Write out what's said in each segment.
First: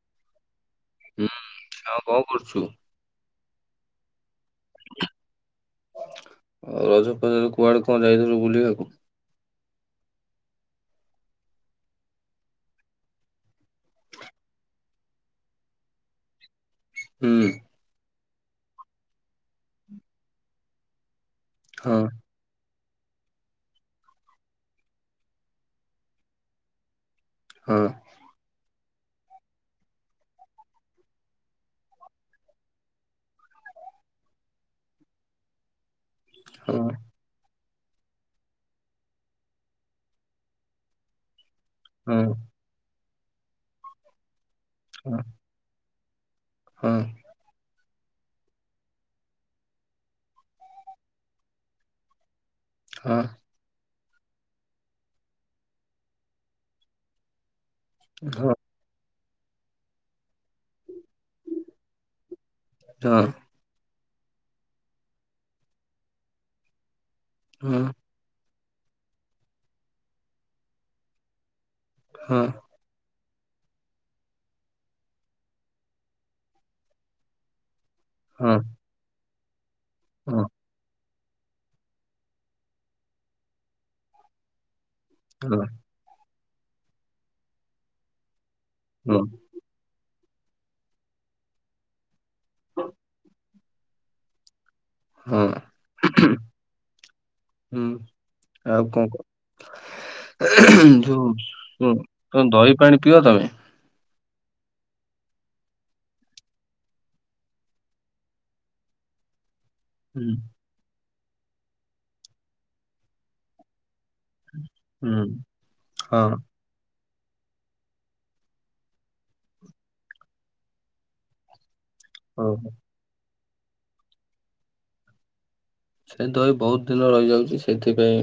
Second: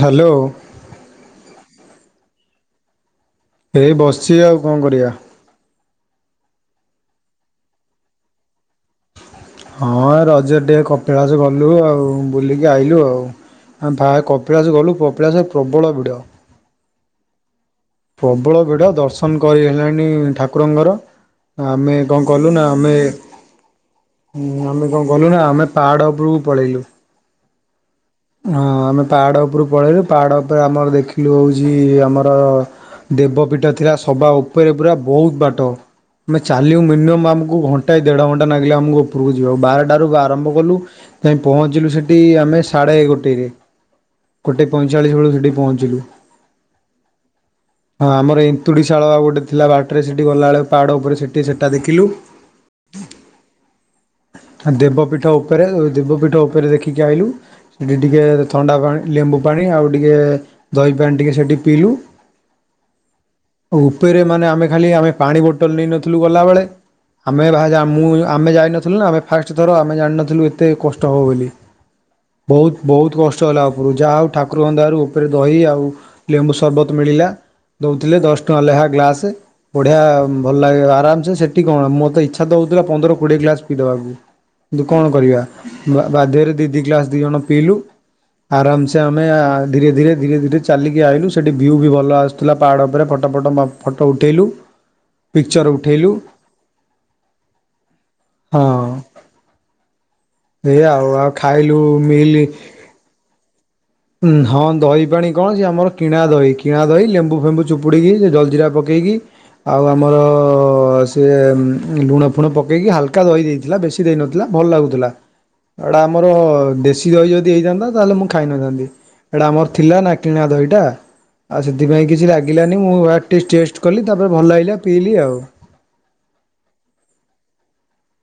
Hello. ହୁଁ ଆଉ କଁ କରୁଛୁ? ଏଇ ବସଛି ଆଉ କଁ କରିଆ। ଆଉ ରଜ ଫଜରେ କୁଆଡେ କଁ ଯାଇଥିଲୁ ବୁଲିବାକୁ? ହଁ ରଜେରେ ଟିକେ କପିଳାସ ଗଲୁ ଆଉ ବୁଲିକି ଆଇଲୁ ଆଉ। ଆମେ ଭାଇ କପିଳାସ ଗଲୁ କପିଳାସ ପ୍ରବଳ ଭିଡ। ହୁଁ। ପ୍ରବଳ ଭିଡ ଦର୍ଶନ କରି ହେଲାନି ଠାକୁରଙ୍କର ଆମେ ହଁ କଁ କଲୁ ନା ଆମେ ଉଁ ଆମେ କଁ ଗଲୁ ନା ଆମେ ପାହାଡ ଉପୁରୁକୁ ପଳେଇଲୁ। ହଁ। ହଁ ଆମେ ପାହାଡ ଉପୁରୁକୁ ପଳେଇଲୁ ପାହାଡ ଉପରେ ଆମର ଦେଖିଲୁ ହଉଚି ଆମର ଦେବପୀଠ ଥିଲା ସବା ଉପରେ ପୂରା ବୋହୁତ ବାଟ। ମେ ହଁ ଚାଲିବୁ ମିନିମମ୍ ଆମକୁ ଘଣ୍ଟାଏ ଦେଢ ଘଣ୍ଟା ନାଗିଲା ଆମୁକୁ ଓପୁରୁକୁ ଯିବାକୁ ବାରେଟାରୁଗୁ ଆରମ୍ଭ କଲୁ ଯାଇଁ ପହଞ୍ଚିଲୁ ସେଟି ହଁ ଆମେ ସାଡେ ଗୋଟେରେ। ଗୋଟେ ହଁ ପଇଁଚାଳିଶ ବେଳୁକୁ ସେଠି ପହଞ୍ଚିଲୁ। ହଁ। ହଁ ଆମର ଏନ୍ତୁଡିଶାଳ ଆଉ ଗୋଟେ ଥିଲା ବାଟରେ ସେଠି ଗଲାବେଳେ ପାହାଡ ଉପରେ ସେଠି ସେଟା ଦେଖିଲୁ। ହଁ। ଆ ଦେବପୀଠ ଉପେରେ ଦେବପୀଠ ଉପେରେ ଦେଖିକି ଆଇଲୁ ସେଠି ଟିକେ ହଁ ଥଣ୍ଡା ପାଣି ଲେମ୍ବୁ ପାଣି ଆଉ ଟିକେ ଦହି ପାଣି ଟିକେ ସେଠି ପିଇଲୁ। ହଁ। ଉପେରେ ମାନେ ଆମେ ଖାଲି ଆମେ ପାଣି ବୋଟଲ୍ ନେଇ ନଥିଲୁ ଗଲାବେଳେ ଆମେ ବାହା ଯା ହଁ ମୁଁ ଆମେ ଯାଇନଥିଲୁ ନା ଆମେ ଫାଷ୍ଟ ଥର ଆମେ ଜାଣିନଥିଲୁ ଏତେ କଷ୍ଟ ହବ ବେଲି। ହଁ ହୁତ ବୋହୁତ କଷ୍ଟ ହେଲା ଉପୁରୁକୁ ଯାହା ହଉ ଠାକୁରଙ୍କ ଦୟାରୁ ଉପେରେ ଦହି ଆଉ ଲେମ୍ବୁ ସରବତ ମିଳିଲା ଦଉଥିଲେ ଦଶ ଟଙ୍କା ହଁ ଲେହା ଗ୍ଲାସେ ବଢିଆ ଉଁ ହଁ ଭଲ୍ ଲାଗେ ଆରାମ୍ ସେ ସେଠି କଣ ମୋର ତ ଇଚ୍ଛା ତ ହଉଥିଲା ପନ୍ଦର କୋଡିଏ ଗ୍ଲାସ ପିଇ ଦବାକୁ। କିନ୍ତୁ କଣ କରିବା ହଁ ମା ବାଧ୍ୟରେ ଦି ଦି ଗ୍ଲାସ୍ ଦି ଜଣ ପିଇଲୁ ଆରାମ୍ ସେ ସେ ଆମେ ଧୀରେ ଧୀରେ ଧୀରେ ଧୀରେ ଚାଲିକି ଆଇଲୁ ସେଇଠି ଭିଉ ବି ଭଲ ଆସୁଥିଲା ପାହାଡ଼ ଉପରେ ଫଟୋ ଫଟ ମା ଫଟ ଉଠେଇଲୁ। ହଁ ହଁ ପିକ୍ଚର ଉଠେଇଲୁ ହୁଁ ହଁ। ଆଉ କଣ କ- ଏଇଆ ଆଉ ଯୋଉ ଆଉ ଖାଇଲୁ ଉଁ ତମେ ଦହି ପାଣି ପିଅ ତମେ। ଉଁ ହଁ ଦହି ପାଣି କଁ ସିଏ ଆମର କିଣା ଦହି କିଣା ଦହି ଲେମ୍ବୁ ଫେମ୍ବୁ ଚୁପୁଡିକି ସେ ଜଲଜିିରା ପକ୍ କେଇକି ଆଉ ଆମର ହୁଁ ସ୍ ଏ ଉଁ ଲୁଣ ଫୁଣ ପକେଇକି ହାଲକା ଦହି ଦେଇଥିଲା ବେଶୀ ଦେଇନଥିଲା ଭଲ ଲାଗୁ ତୁଲା ହୁଁ ଆ ଏଟା ଆମର ହଁ ଦେଶୀ ଦହି ଯଦି ହେଇଥାନ୍ତା ତାହେଲେ ମୁଁ ଖାଇ ନଥାନ୍ତି। ଏଟା ଆମର ଥିଲା ନା କିଣା ଦହିଟା ଆଉ ସେଥିପାଇଁ କିଛି ଓହୋ ଲାଗିଲାନି ମୁଁ ଆ ଟିକେ ଟେଷ୍ଟ କଲି ତାପରେ ଭଲ ଲାଗିଲା ପିଇଲି ଆଉ। ସେ ଦହି ବୋହୁତ ଦିନ ରହିଯାଉଚି ସେଥିପାଇଁ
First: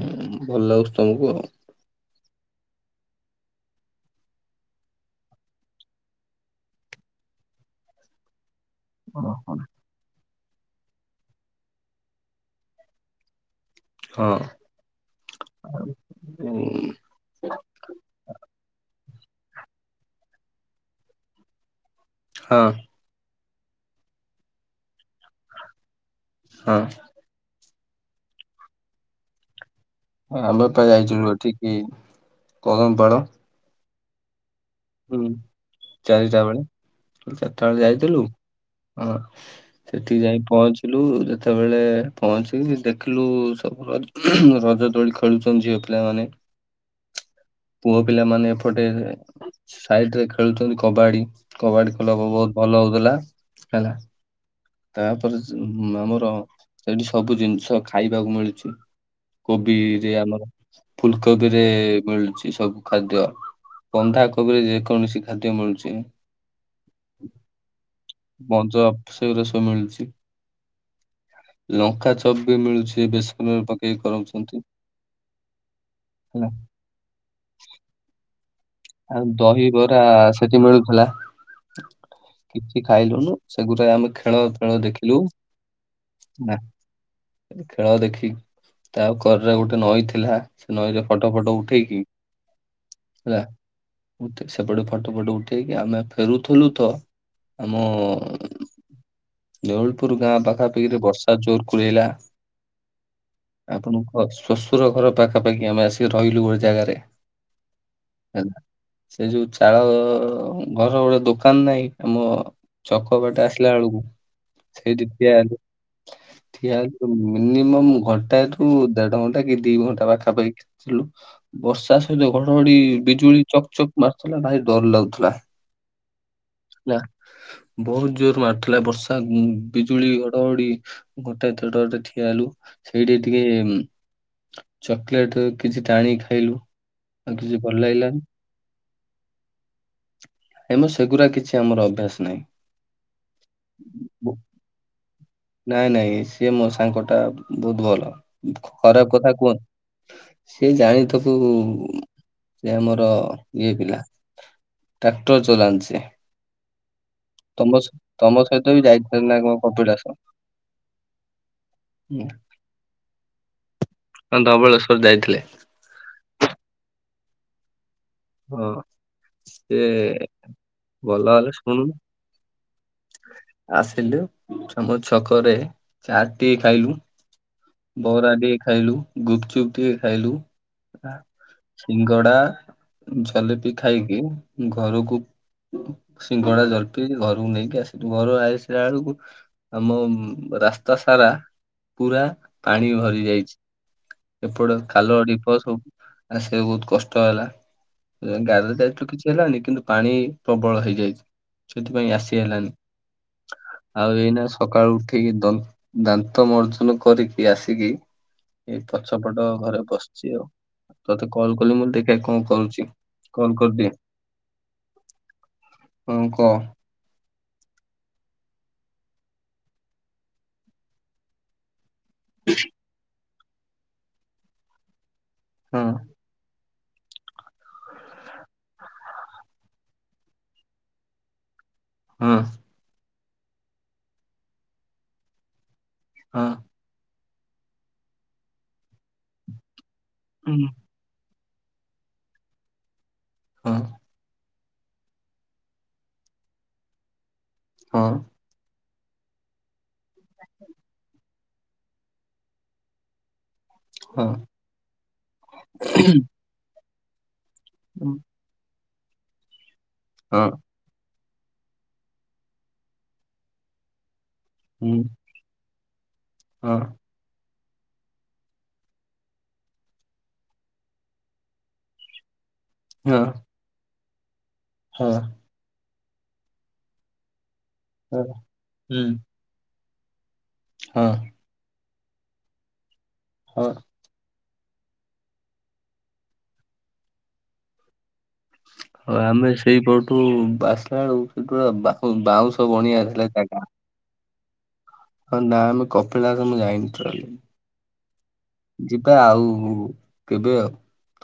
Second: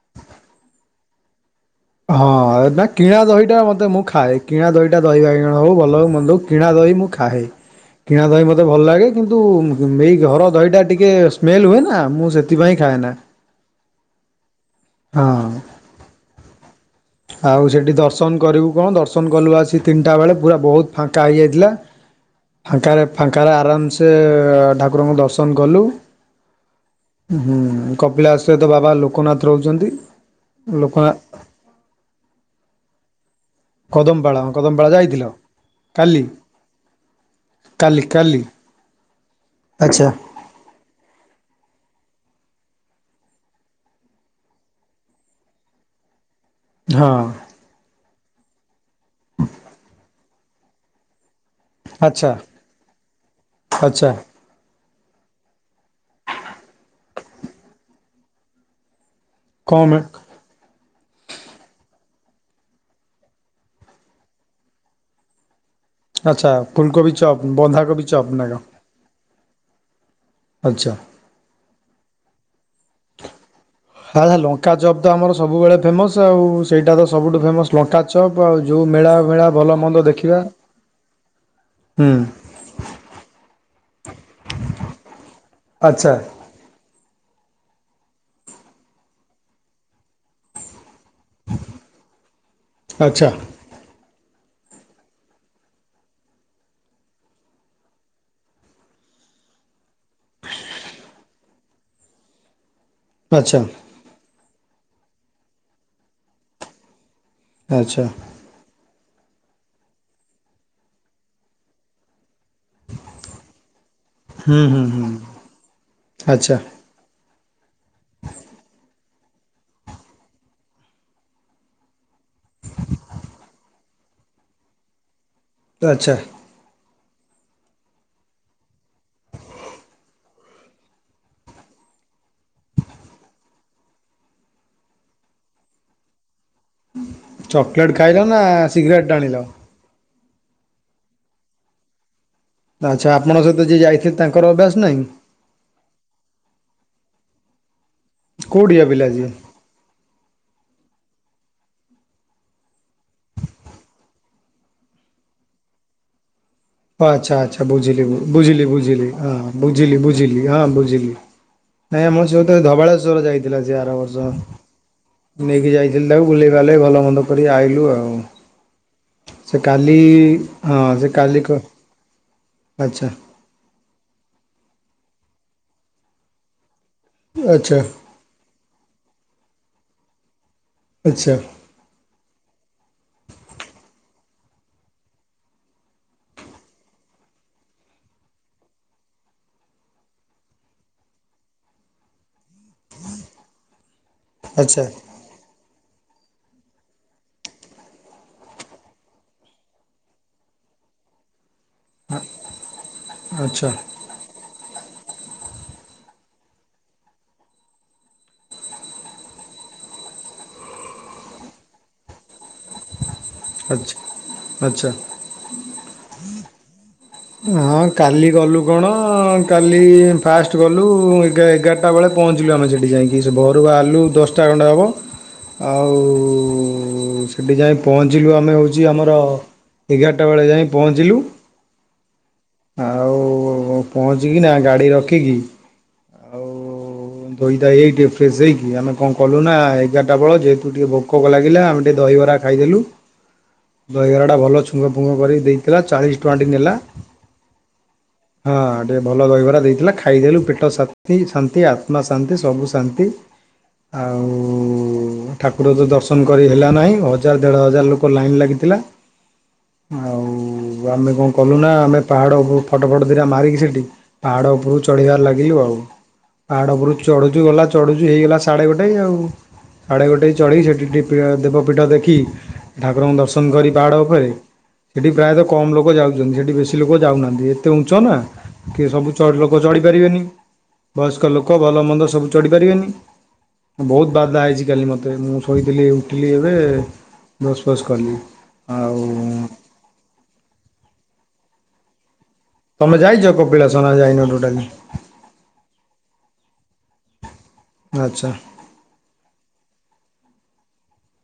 ଭଲ ଲାଗୁଛି ତମୁକୁ ଆଉ। ହଁ ନା କିଣା ଦହିଟା ମତେ ମୁଁ ଖାଏ କିଣା ଦହିଟା ଦହି ବାଇଗଣ ହଉ ଭଲ ହଉ ମନ୍ଦ ହଉ କିଣା ଦହି ମୁଁ ଖାଏ। କିଣା ଦହି ମୋତେ ଭଲ ଲାଗେ କିନ୍ତୁ ଓହୋ ମୁଁ ଏଇ ଘର ଦହିଟା ଟିକେ ସ୍ମେଲ୍ ହୁଏ ନା ମୁଁ ସେଥିପାଇଁ ଖାଏ ନା। ହଁ। ହଁ। ଆଉ, ଉଁ, ଆଉ ସେଠି ଦର୍ଶନ କରିବୁ କଣ ଦର୍ଶନ କଲୁ ଆସିିକ ତିନିଟା ବେଳେ ପୁରା ବହୁତ ଫାଙ୍କା ହେଇଯାଇଥିଲା। ହ ଫାଙ୍କାରେ ଫାଙ୍କାରେ ଆରାମସେ ଠାକୁରଙ୍କୁ ଦର୍ଶନ କଲୁ। ହଁ। ହୁଁ କପିଳାସ ସହିତ ବାବା ଲୋକନାଥ ରହୁଛନ୍ତି। ଆମ ପା ଲୋକନାଥ ଯାଇଥିଲୁ ଏଠିକି କଦମପାଳ। କଦମପାଳ କଦମପାଳା ହୁଁ ଯାଇଥିଲ, କାଲି। ଚାରିଟା ବେଳେ ଚାରିଟା ବେଳେ କାଲି ଯାଇଥିଲୁ କାଲି ହଁ ଆଚ୍ଛା ସେଠିକି ଯାଇ ପହଞ୍ଚ ଦେଖିଲୁ ଯେତେବେଳେ ପହଞ୍ଚିକି ଦେଖିଲୁ ସବୁ ର ରଜ ଦୋଳି ଖେଳୁଛନ୍ତି ଝିଅ ପିଲାମାନେ। ହଁ। ପୁଅ ପିଲାମାନେ ଏପଟେ ସାଇଡରେ ଖେଳୁଛନ୍ତି କବାଡି। କବାଡି ଖେଳ ଆଚ୍ଛା ବୋହୁତ ଭଲ ହୋଉଥିଲା ହେଲା। ଆଚ୍ଛା ତାପରେ ଆମର ସେଠି ସବୁ ଜିନିଷ ଖାଇବାକୁ ମିଳୁଚି। କୋବି କମ୍ ରେ ଆମର ଫୁଲକୋବି ରେ ମିଳୁଛି ସବୁ ଖାଦ୍ୟ। ବନ୍ଧା କୋବିରେ ଯେକୌଣସି ଖାଦ୍ୟ ମିଳୁଚି। ଆଚ୍ଛା ଫୁଲକୋବି ଚପ ବନ୍ଧାକୋବି ଚପ ନା କ ରସ ମିଳୁଛି ଲଙ୍କା ଚପ୍ ବି ମିଳୁଛି ବେସନ ପକେଇ ହଁ କରୁଛନ୍ତି ଲଙ୍କା ଚପ୍ ତ ଆମର ସବୁବେଳେ ଫେମସ୍ ଆଉ, ହେଲା। ସେଇଟା ତ ସବୁଠୁ ଫେମସ୍। ଲଙ୍କା ଚପ୍ ଆଉ ଯୋଉ ମେଳା ଆଉ ମେଳା ଭଲ ଦହିବରା ମନ୍ଦ ଦେଖିବା। ସେଠି ମିଳୁଥିଲା ହୁଁ କିଛି ଖାଇଲୁନୁ ସେଗୁଡା ଆମେ ଖେଳ ଫେଳ ଦେଖିଲୁ। ଆଚ୍ଛା। ହେଲା। ଖେଳ ଦେଖି ତା କରରେ ଗୋଟେ ନଈ ଥିଲା। ସେ ନଈରେ ଫଟୋ ଫଟୋ ଉଠେଇକି ଆଚ୍ଛା ହେଲା। ସେପଟେ ଫଟୋ ଫଟୋ ଉଠେଇକି ଆମେ ଫେରୁଥିଲୁ ତ। ଆମ ଦୋଉଲପୁର ଗାଁ ପାଖାପାଖିରେ ବର୍ଷା ଜୋର କଳେଇଲା। ଆଚ୍ଛା ଆପଣ ଶ୍ୱଶୁର ଘର ପାଖାପାଖି ଆମେ ଆସିକି ରହିଲୁ ଗୋଟେ ଜାଗାରେ। ଆଚ୍ଛା। ହେଲା ସେ ଯୋଉ ଚାଳ ଘର ଗୋଟେ ଦୋକାନ ନାହିଁ ଆମ ଚକପଟା ଆସିଲା ବେଳକୁ ହୁଁ ହୁଁ ସେଇଠି ହୁଁ ଠିଆ ହେଲେ ଆଚ୍ଛା ଠିଆ ହେଲେ ମିନିମ ଘଣ୍ଟାଠୁ ଦେଢ ଘଣ୍ଟା କି ଦି ଘଣ୍ଟା ପାଖାପାଖି ବର୍ଷା ସହିତ ଘଡଘଡି ବିଜୁଳି ଚକ ଚକ୍ ମାରୁଥିଲା, ଭାରି ଡର ଲାଗୁଥିଲା। ଆଚ୍ଛା। ହେଲା ବହୁତ ଜୋର ମାରିଥିଲା ବର୍ଷା ବିଜୁଳି ଘଡଘଡ଼ି। ଗୋଟେ [unintelligible] ଠିଆ ହେଲୁ ସେଇଠି ଟିକେ ଚକୋଲେଟ କିଛି ଟାଣ ଖାଇଲୁ, ଆଉ କିଛି ଭଲ ଚକେଲେଟ୍ ଲାଗିଲାନି। ଖାଇଲ ନା ସିଗାରେଟ୍ ଖାଇଲ? ଏବଂ ସେଗୁଡା କିଛି ଆମର ଅଭ୍ୟାସ ନାହିଁ। ଆଚ୍ଛା ଆପଣ ସହିତ ଯିଏ ଯାଇଥିବ ତାଙ୍କର ଅଭ୍ୟାସ ନାହିଁ? ନାଇଁ ନାଇଁ ସି ମୋ ସାଙ୍ଗ ଟା ବୋହୁତ ଭଲ କୋଉଠିକା ପିଲା ଖରାପ ଯିଏ? କଥା କୁହ ସେ ଜାଣିଥକୁ ସେ ଆମର ଇଏ ପିଲା। ଟ୍ରାକ୍ଟର ଚଳନ୍ତି। ଆଚ୍ଛା ଆଚ୍ଛା ବୁଝିଲି ମୁଁ ବୁଝିଲି ସହିତ ବି ବୁଝିଲି ଯାଇଥିଲେ ହଁ ନା କଣ ବୁଝିଲି କପିଳାସ? ବୁଝିଲି ହଁ ବୁଝିଲ। ନାଇଁ ଆମର ହୁଁ। ସେ ତ ଧବାଳେଶ୍ଵର ଯାଇଥିଲା ସେ ଆର ବର୍ଷ ହଁ ଧବଳେଶ୍ଵର ଯାଇଥିଲେ ନେଇକି ଯାଇ ଦିଲ୍ଲ ତାକୁ ବୁଲେଇବାଲେଇ ଭଲ ମନ୍ଦ କରି ଆଇଲୁ ଆଉ। ହଁ। ସେ କାଲି ହଁ ସେ ଭଲ କାଲି ହେଲା କ ଶୁଣୁନୁ ଆଚ୍ଛା। ଆସିଲୁ ତମ ଛକରେ ଚାରଟିଏ ଖାଇଲୁ। ଆଚ୍ଛା। ବରା ଟିଏ ଖାଇଲୁ ଗୁପଚୁପ୍ ଟିକେ ଖାଇଲୁ ଆଚ୍ଛା ସିଙ୍ଗଡ଼ା ଜଲେପି ଖାଇକି ଘରୁକୁ ସିଙ୍ଗଡ଼ା ଜଲପି ଘରକୁ ନେଇକି ଆସିଲୁ ଘରୁ ଆଇସିଲା ବେଳକୁ ଆମ ରାସ୍ତା ସାରା ପୁରା ପାଣି ଭରି ଯାଇଛି। ଏପଟେ ଆଚ୍ଛା ଖାଲ ଢିପ ସବୁ ଆସିବା ବହୁତ କଷ୍ଟ ହେଲା। ଗାଡ଼ିରେ ଯାଇଥିଲୁ କିଛି ହେଲାନି କିନ୍ତୁ ପାଣି ପ୍ରବଳ ହେଇଯାଇଛି ସେଥିପାଇଁ ଆସି ହେଲାନି ଆଚ୍ଛା ଆଉ ଏଇନା ସକାଳୁ ଉଠିକି ଦ ଦାନ୍ତ ମର୍ଜନ କରିକି ଆସିକି ଏଇ ପଛପଟ ଘରେ ବସିଛି ଆଉ ତତେ କଲ କଲି ମୁଁ କହିଲି ଦେଖିବା କଣ କରୁଛି? କଲ କରିଦିଏ ଆଚ୍ଛା। ଆଚ୍ଛା। ହଁ କ ହଁ କାଲି ଗଲୁ କଣ କାଲି ଫାଷ୍ଟ ଗଲୁ ଏ ଏଗାର ଟା ବେଳେ ପହଞ୍ଚିଲୁ ଆମେ ସେଠି ଯାଇକି ସେ ଘରୁ ବାହାରିଲୁ ଦଶଟା ଖଣ୍ଡେ ହବ। ହଁ ଆଉ ସେଠି ଯାଇ ପହଞ୍ଚିଲୁ ଆମେ ହେଉଛି ଆମର ଏଗାରଟା ବେଳେ ଯାଇ ପହଞ୍ଚିଲୁ ହୁଁ ଆଉ ପହଞ୍ଚିକି ହଁ ଧୋଇ ଧାଇ ହେଇଟି ଫ୍ରେଶ ହେଇକି ଆମେ କଣ କଲୁ ନା ଏଗାରଟା ବେଳ ଯେହେତୁ ଟିକେ ଭୋ କୋକ ଲାଗିଲା ଆମେ ଟିକେ ଦହିବରା ଖାଇଦେଲୁ ଦହିବରାଟା ଭଲ ଛୁ ଶୁଙ୍ଗ ଫୁଙ୍ଗ କରିକି ଦେଇଥିଲା ଚାଳିଶ ଟଙ୍କାଟି ନେଲା। ହଁ। ହଁ ଟିକେ ଭଲ ଦହିବରା ଦେଇଥିଲା ଖାଇଦେଲୁ ପେଟ ଶାନ୍ତି ଶାନ୍ତି ଆଉ ତ୍ମା ଶାନ୍ତି ସବୁ ଶାନ୍ତି ଆଉ ଠାକୁର ତ ଦର୍ଶନ କରି ହେଲା ନାହିଁ ହଜାର ଦେଢ଼ ହଜାର ଲୋକ ଲାଇନ୍ ଲାଗିଥିଲା ଆଉ ଆମେ କଣ କଲୁ ନା ଆମେ ପାହାଡ଼ ଉପ ଫଟୋ ଫଟ ଦିଟା ମାରିକି ସେଇଠି ପାହାଡ଼ ଉପରୁ ଚଢିବାର ଲାଗିଲୁ ଆଉ, ପାହାଡ ଉପରୁକୁ ଚଢୁଛୁ ଗଲା ଚଢୁଛୁ ହେଇଗଲା ସାଢେ ଗୋଟେ ଆଉ। ଆଢ଼େ ଗୋଟେଇ ଚଡ଼େଇ ସେଠି ଟିକେ ଦେବପୀଠ ଦେଖି ଠାକୁରଙ୍କୁ ଦର୍ଶନ କରି ପାହାଡ଼ ଉପରେ, ସେଠି ପ୍ରାୟତଃ କମ୍ ଲୋକ ଯାଉଛନ୍ତି ସେଠି ବେଶୀ ଲୋକ ଯାଉନାହାନ୍ତି, ଏ ତେ ଉଞ୍ଚ ନା କି ସବୁ ଚ ଲୋକ ଚଢ଼ି ପାରିବେନି ବୟସ୍କ ଲୋ କ ଭଲ ମନ୍ଦ ସବୁ ଚଢ଼ି ପାରିବେନି ହ ବହୁତ ବାଧା ହେଇଛି କାଲି ମୋତେ ମୁଁ ଶୋଇଥିଲି ଉଠିଲି ଏବେ ବସ ଫସ୍ କଲି ହଁ ଆଉ ଆମେ ସେଇପଟୁ ବାସଲା ବେଳୁ ପୁରା ବାପ ବାଉଁଶ ସବୁ ଵଣିଆ ଥିଲା ଜାଗା ହଁ ଯାଇନ ଟାେଟାଲି। ହଁ ନା ଆମେ କପିଳାସ ମୁଁ ଯାଇନି [unintelligible] ଆଚ୍ଛା। ଯିବା ଆଉ କେବେ ଆଉ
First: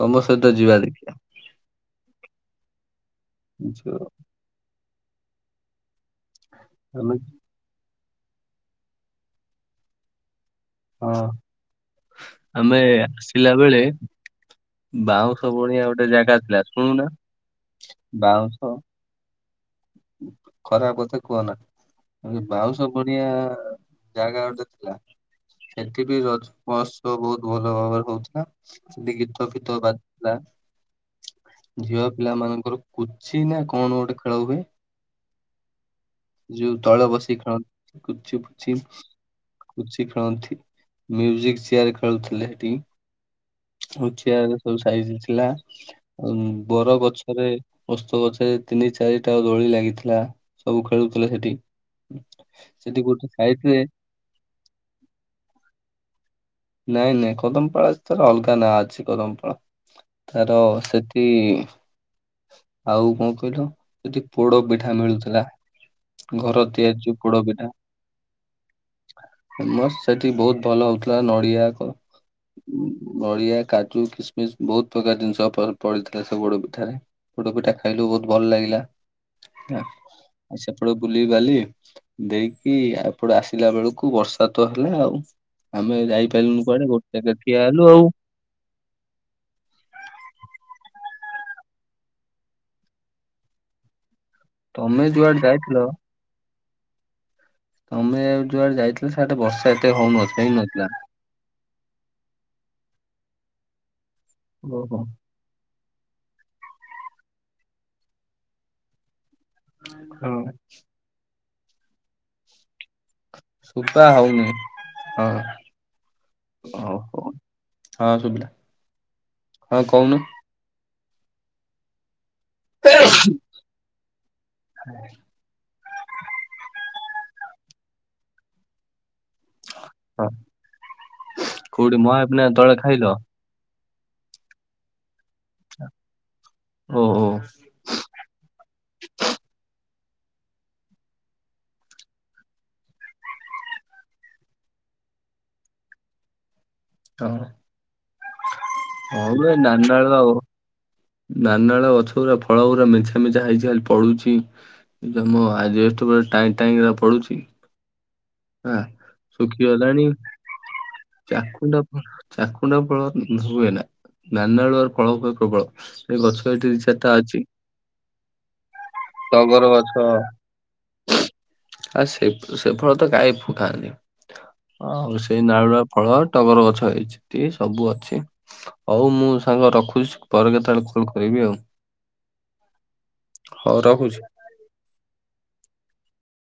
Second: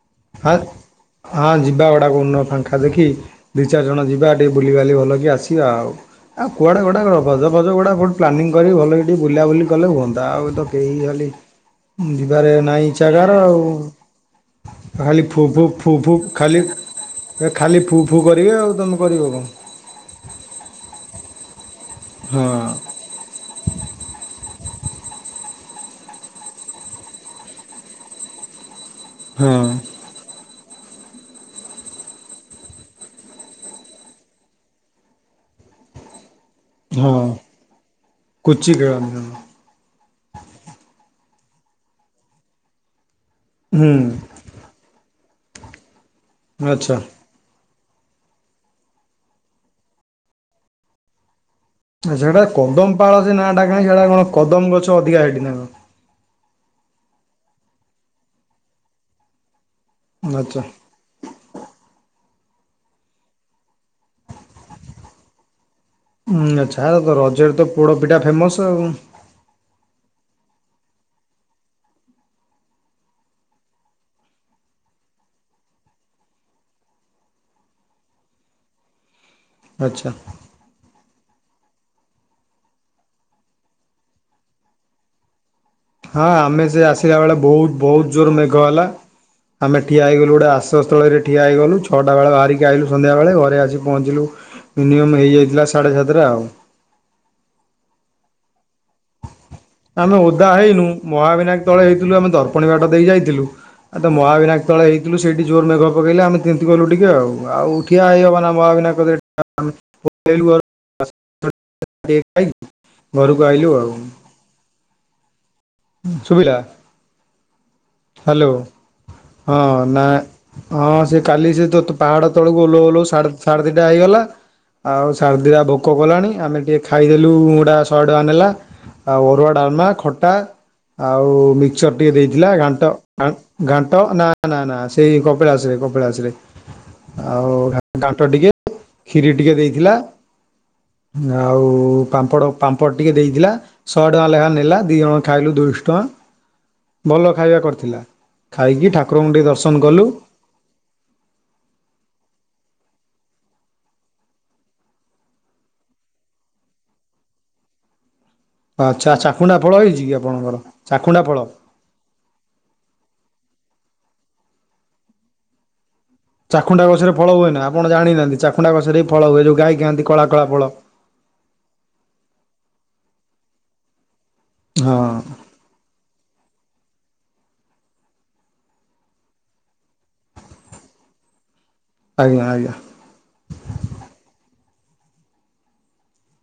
ତମ ଆ ସହିତ ଯିବା ଦେଖିବା ହଁ ଯିବା ଗୁଡ଼ା କୋଉଦିନ ଫାଙ୍କା ଦେଖି ଦି ଚାରି ଜଣ ଯୋ- ଯିବା ଟିକେ ବୁଲିିବାଲି ଭଲ କି ଆସିବା ଆଉ ଆଉ କୁଆଡ଼େ ଗୋଟେ ଆମେ [unintelligible] ଗଜଗୁଡ଼ା ଗୋଟ ପ୍ଲାନିଙ୍ଗ କରି ଭଲ କି ଟିକି ବୁଲା ବୁଲି କଲେ ହୁଅନ୍ତା ଆଉ ଏ ତ କେହି ହଁ ହାଲି ଯିବାରେ ଆମେ ନାଇଁ ଇଛା କାହାର ଆସିଲା ଆଉ ବେଳେ ଖାଲି ବାଉଁଶ ଫୁ ଫୁ ବଣିଆ ଫୁ ଗୋଟେ ଫୁ ଜାଗା ଥିଲା ଖାଲି ଶୁଣୁନା ଏ ଖାଲି ଫୁ ଫୁ କରିବେ ଆଉ ତୁମେ କରିବ କଣ? ଖରା କଥା କୁହନା ହଁ ବାଉଁଶ ପଡ଼ିଆ ଜାଗା ଗୋଟେ ଥିଲା ସେଠି ବି ରଜ ମହୋତ୍ସବ ବହୁତ ଭଲ ଭାବରେ ହୋଉଥିଲା ସେ ଗୀତ ଫୀତ ବା ହଁ ଲା ଝିଅ ପିଲା ମାନଙ୍କର କୁଛି ନା କଣ ଗୋଟେ ଖେଳ ଗୂରେ ଯଉ ତଳ ହଁ। ବସିକି ଖେଳନ୍ତି କୁଚି ପୁଚି ଖେଳନ୍ତି ହଁ ପୁଚି ଖେଳନ୍ତି, ମ୍ୟୁଜିକ ଚେୟାର ଖେଳୁଥିଲେ ସେଠି ହୁଁ ଆଉ ଚେୟାର ବୁ ସାଇଜ୍ ଥିଲା ଆଚ୍ଛା। ବର ଗଛରେ ଓସ୍ତ ଗଛରେ ତିନି ଚାରିଟା ଦୋଳି ଲାଗିଥିଲା ସବୁ ଖେଳୁଥିଲେ ହେଟି ସେଟା କଦମ ପାଳ ସେ ନାଆଁଟା ରେ କାହିଁକି ହେଲା କଣ କଦମ ଗଛ ଅଧିକା ହେଇଠି ନାଁ କଣ? ନାଇଁ ନାଇଁ କଦମପାଳ ତାର ଅଲଗା ନାଁ ଅଛି କଦମପାଳ ତାର ଆଚ୍ଛା ସେଠ ଟି ଆଉ କଣ କହିଲ ଯଦି ପୋଡ଼ ପିଠା ମିଳୁଥିଲା ଉଁ ଘର ଆଛା ତିଆରି ଯୋଉ ତ ପୋଡ ରଜରେ ତ ପୋଡ ପିଠା ଫେମସ ଆଉ। ଫେମସ୍ ସେଠି ବୋହୁତ୍ ଭଲ ହଉଥିଲା ନଡିଆ କ ନଡ଼ିଆ କାଜୁ, କିସ୍ ମିସ୍ ବୋହୁତ୍ ପ୍ରକାର ଜିନ୍ସ ପ-ପଡିଥିଲା ସବୁ ପୋଡ ପିଠାରେ। ପୋଡ଼ା ପିଠା ଖାଇଲୁ ବୋହୁତ୍ ଭଲ ଲାଗିଲା। ହେଲା ଆଚ୍ଛା ଆଉ ସେପଟେ ବୁଲି ବାଲି ଦେଇକି ଏପଟେ ଆସିଲା ବେଳକୁ ବର୍ଷା ତ ହେଲା ଆଉ। ଆମେ ହଁ ଯାଇପାରିଲୁନୁ ଆମେ ସେ କୁଆଡେ ଗୋଟେ ଆସିଲା ବେଳେ ଜାଗାରେ ଠିଆ ବୋହୁତ୍, ହେଲୁ ଆଉ ବୋହୁତ୍ ଜୋରେ ମେଘ ହେଲା। ଆମେ ଠିଆ ହେଇଗଲୁ ଗୋଟେ ଆଶ୍ରୟ ସ୍ଥଳୀରେ ଠିଆ ହେଇଗଲୁ, ଛଅଟା ବେଳେ ବାହାରିକି ଆଇଲୁ ସନ୍ଧ୍ୟାେ ବେଳେ, ଘରେ ଆସି ପହଞ୍ଚିଲୁ ତମେ ମିନିମମ୍ ଯୁଆଡେ ହେଇଯାଇଥିଲା ଯାଇଥିଲ ସାଢ଼େ ସାତଟା ଆଉ। ତମେ ଯୁଆଡେ ଯାଇଥିଲ ସିଆଡେ ତ ବର୍ଷା ହେଇ ଆମେ ଓଦା ହେଇନୁ ମହାବିନାୟକ୍ ତଳେ ହେଇଥିଲୁ ଆମେ ଦର୍ପଣୀ ବାଟ ଦେଇ ଯାଇଥିଲୁ। ଆଉ ତ ମହାବିନାୟକ୍ ତଳେ ଓହୋ ହେଇଥିଲୁ ସେଇ ଠି ଜୋର୍ ମେଘ ପକେଇଲା ଆମେ ତିନ୍ତି ଗଲୁ ଟିକେ ଆଉ। ଆଉ ଠିଆ ହେଇ ହବ ନା ମହାବିନାୟକ କତିରେ ହଁ, [unintelligible] ଘରକୁ ଆଇଲୁ ଆଉ। ହଉ, ନାଇଁ। ହଁ। ହୁଁ ସୁୁଭିଲା। ଓହୋ। ହାଲୋ। ହଁ ନା ହଁ ସେ କାଲି ସେ ତ ପାହାଡ ତଳକୁ ଓଲହୁ ଓଲହୁ, ସାଢେଦିଟା ହେଇଗଲା। ଆଉ ସାଢେ ଦିଟା ଭୋ- ଭୋକ କଲାଣି। ଆମେ ଟିକେ ଖାଇଦେଲୁ, ଉଁ ଗୁଡା ସହେ ଟଙ୍କା ନେଲା। ଅରୁଆ ଡାଲମା, ହଁ ଖଟା, ଆଉ ମିକ୍ଚର୍ କୋଉଠି ଟିକେ ଦେଇଥିଲା ମହାବିନାୟକ ଘା ତଳେ ଖାଇଲ ଘାଣ୍ଟ ନା ନା ନା ସେଇ କପିଳାସରେ, କପିଳାସରେ ଓହୋ ଆଉ ଘାଣ୍ଟ ଟିକେ କ୍ଷିରି ଟିକେ ଦେଇଥିଲା। ଆଉ ପାମ୍ପଡ଼, ପାମ୍ପଡ଼ ଟିକେ ଦେଇଥିଲା। ସହେ ଟଙ୍କା ଲେଖା ନେଲା। ଦି ଜଣ ଖାଇଲୁ ଦୁଇଶହ ଟଙ୍କା। ହ ଭଲ ଖାଇବା କରି [unintelligible] ଓ କଲୁ। ନାନାଳ ଗଛରା ଫଳ ଗୁରା ମେଞ୍ଚା, ମେଞ୍ଚା ହୋଇଛି ଖାଲି ପଡୁଚି। ଏବେ ମୋ ଆଯେବେଷ୍ଟ ଉପରେ ଟାଇ ଟାଇଁ କିନା ପଡ଼ୁଛି। ଆଛା ଆଛା। ଚାକୁଣ୍ଡା ଫଳ ହେଇଛି କି ଆପଣଙ୍କର? ଚାକୁଣ୍ଡା ଫଳ? ଣ୍ଡ ଫ ଚାକୁଣ୍ଡା ଫଳ ହୁଏ ନା ନାନାଳୁଆ ଫଳ ହୁଏ ପ୍ରବଳ। ଏ ଗଛ ଏଠି ଦି ଚାଖୁଣ୍ଡା ଚାରିଟା ଗଛରେ ଫଳ ଅଛି ହୁଏନା, ଆପଣ ଜାଣିନାହାନ୍ତି। ଚାଖୁଣ୍ଡା ଗଛରେ ବି ଫଳ ହୁଏ। ଯୋଉ ଟଗର ଗାଈ ଗଛ ଖାଆନ୍ତି କଳା କଳା ଫଳ। ଆ ସେ ସେ ଫଳ ତ କାହିଁ ଫୁ ଖାନି ହଁ ଆଉ ସେଇ ନାରୁଆ ଫଳ ଟଗର ଗଛ ହେଇଚି ସବୁ ଅଛି। ହୋଉ ମୁଁ ସାଙ୍ଗ ରଖୁଛି ପରେ କେତେବେଳେ କଲ୍ କରିବି ଆଉ। ଆଜ୍ଞା ଆଜ୍ଞା। ହୋଉ ରଖୁଛି।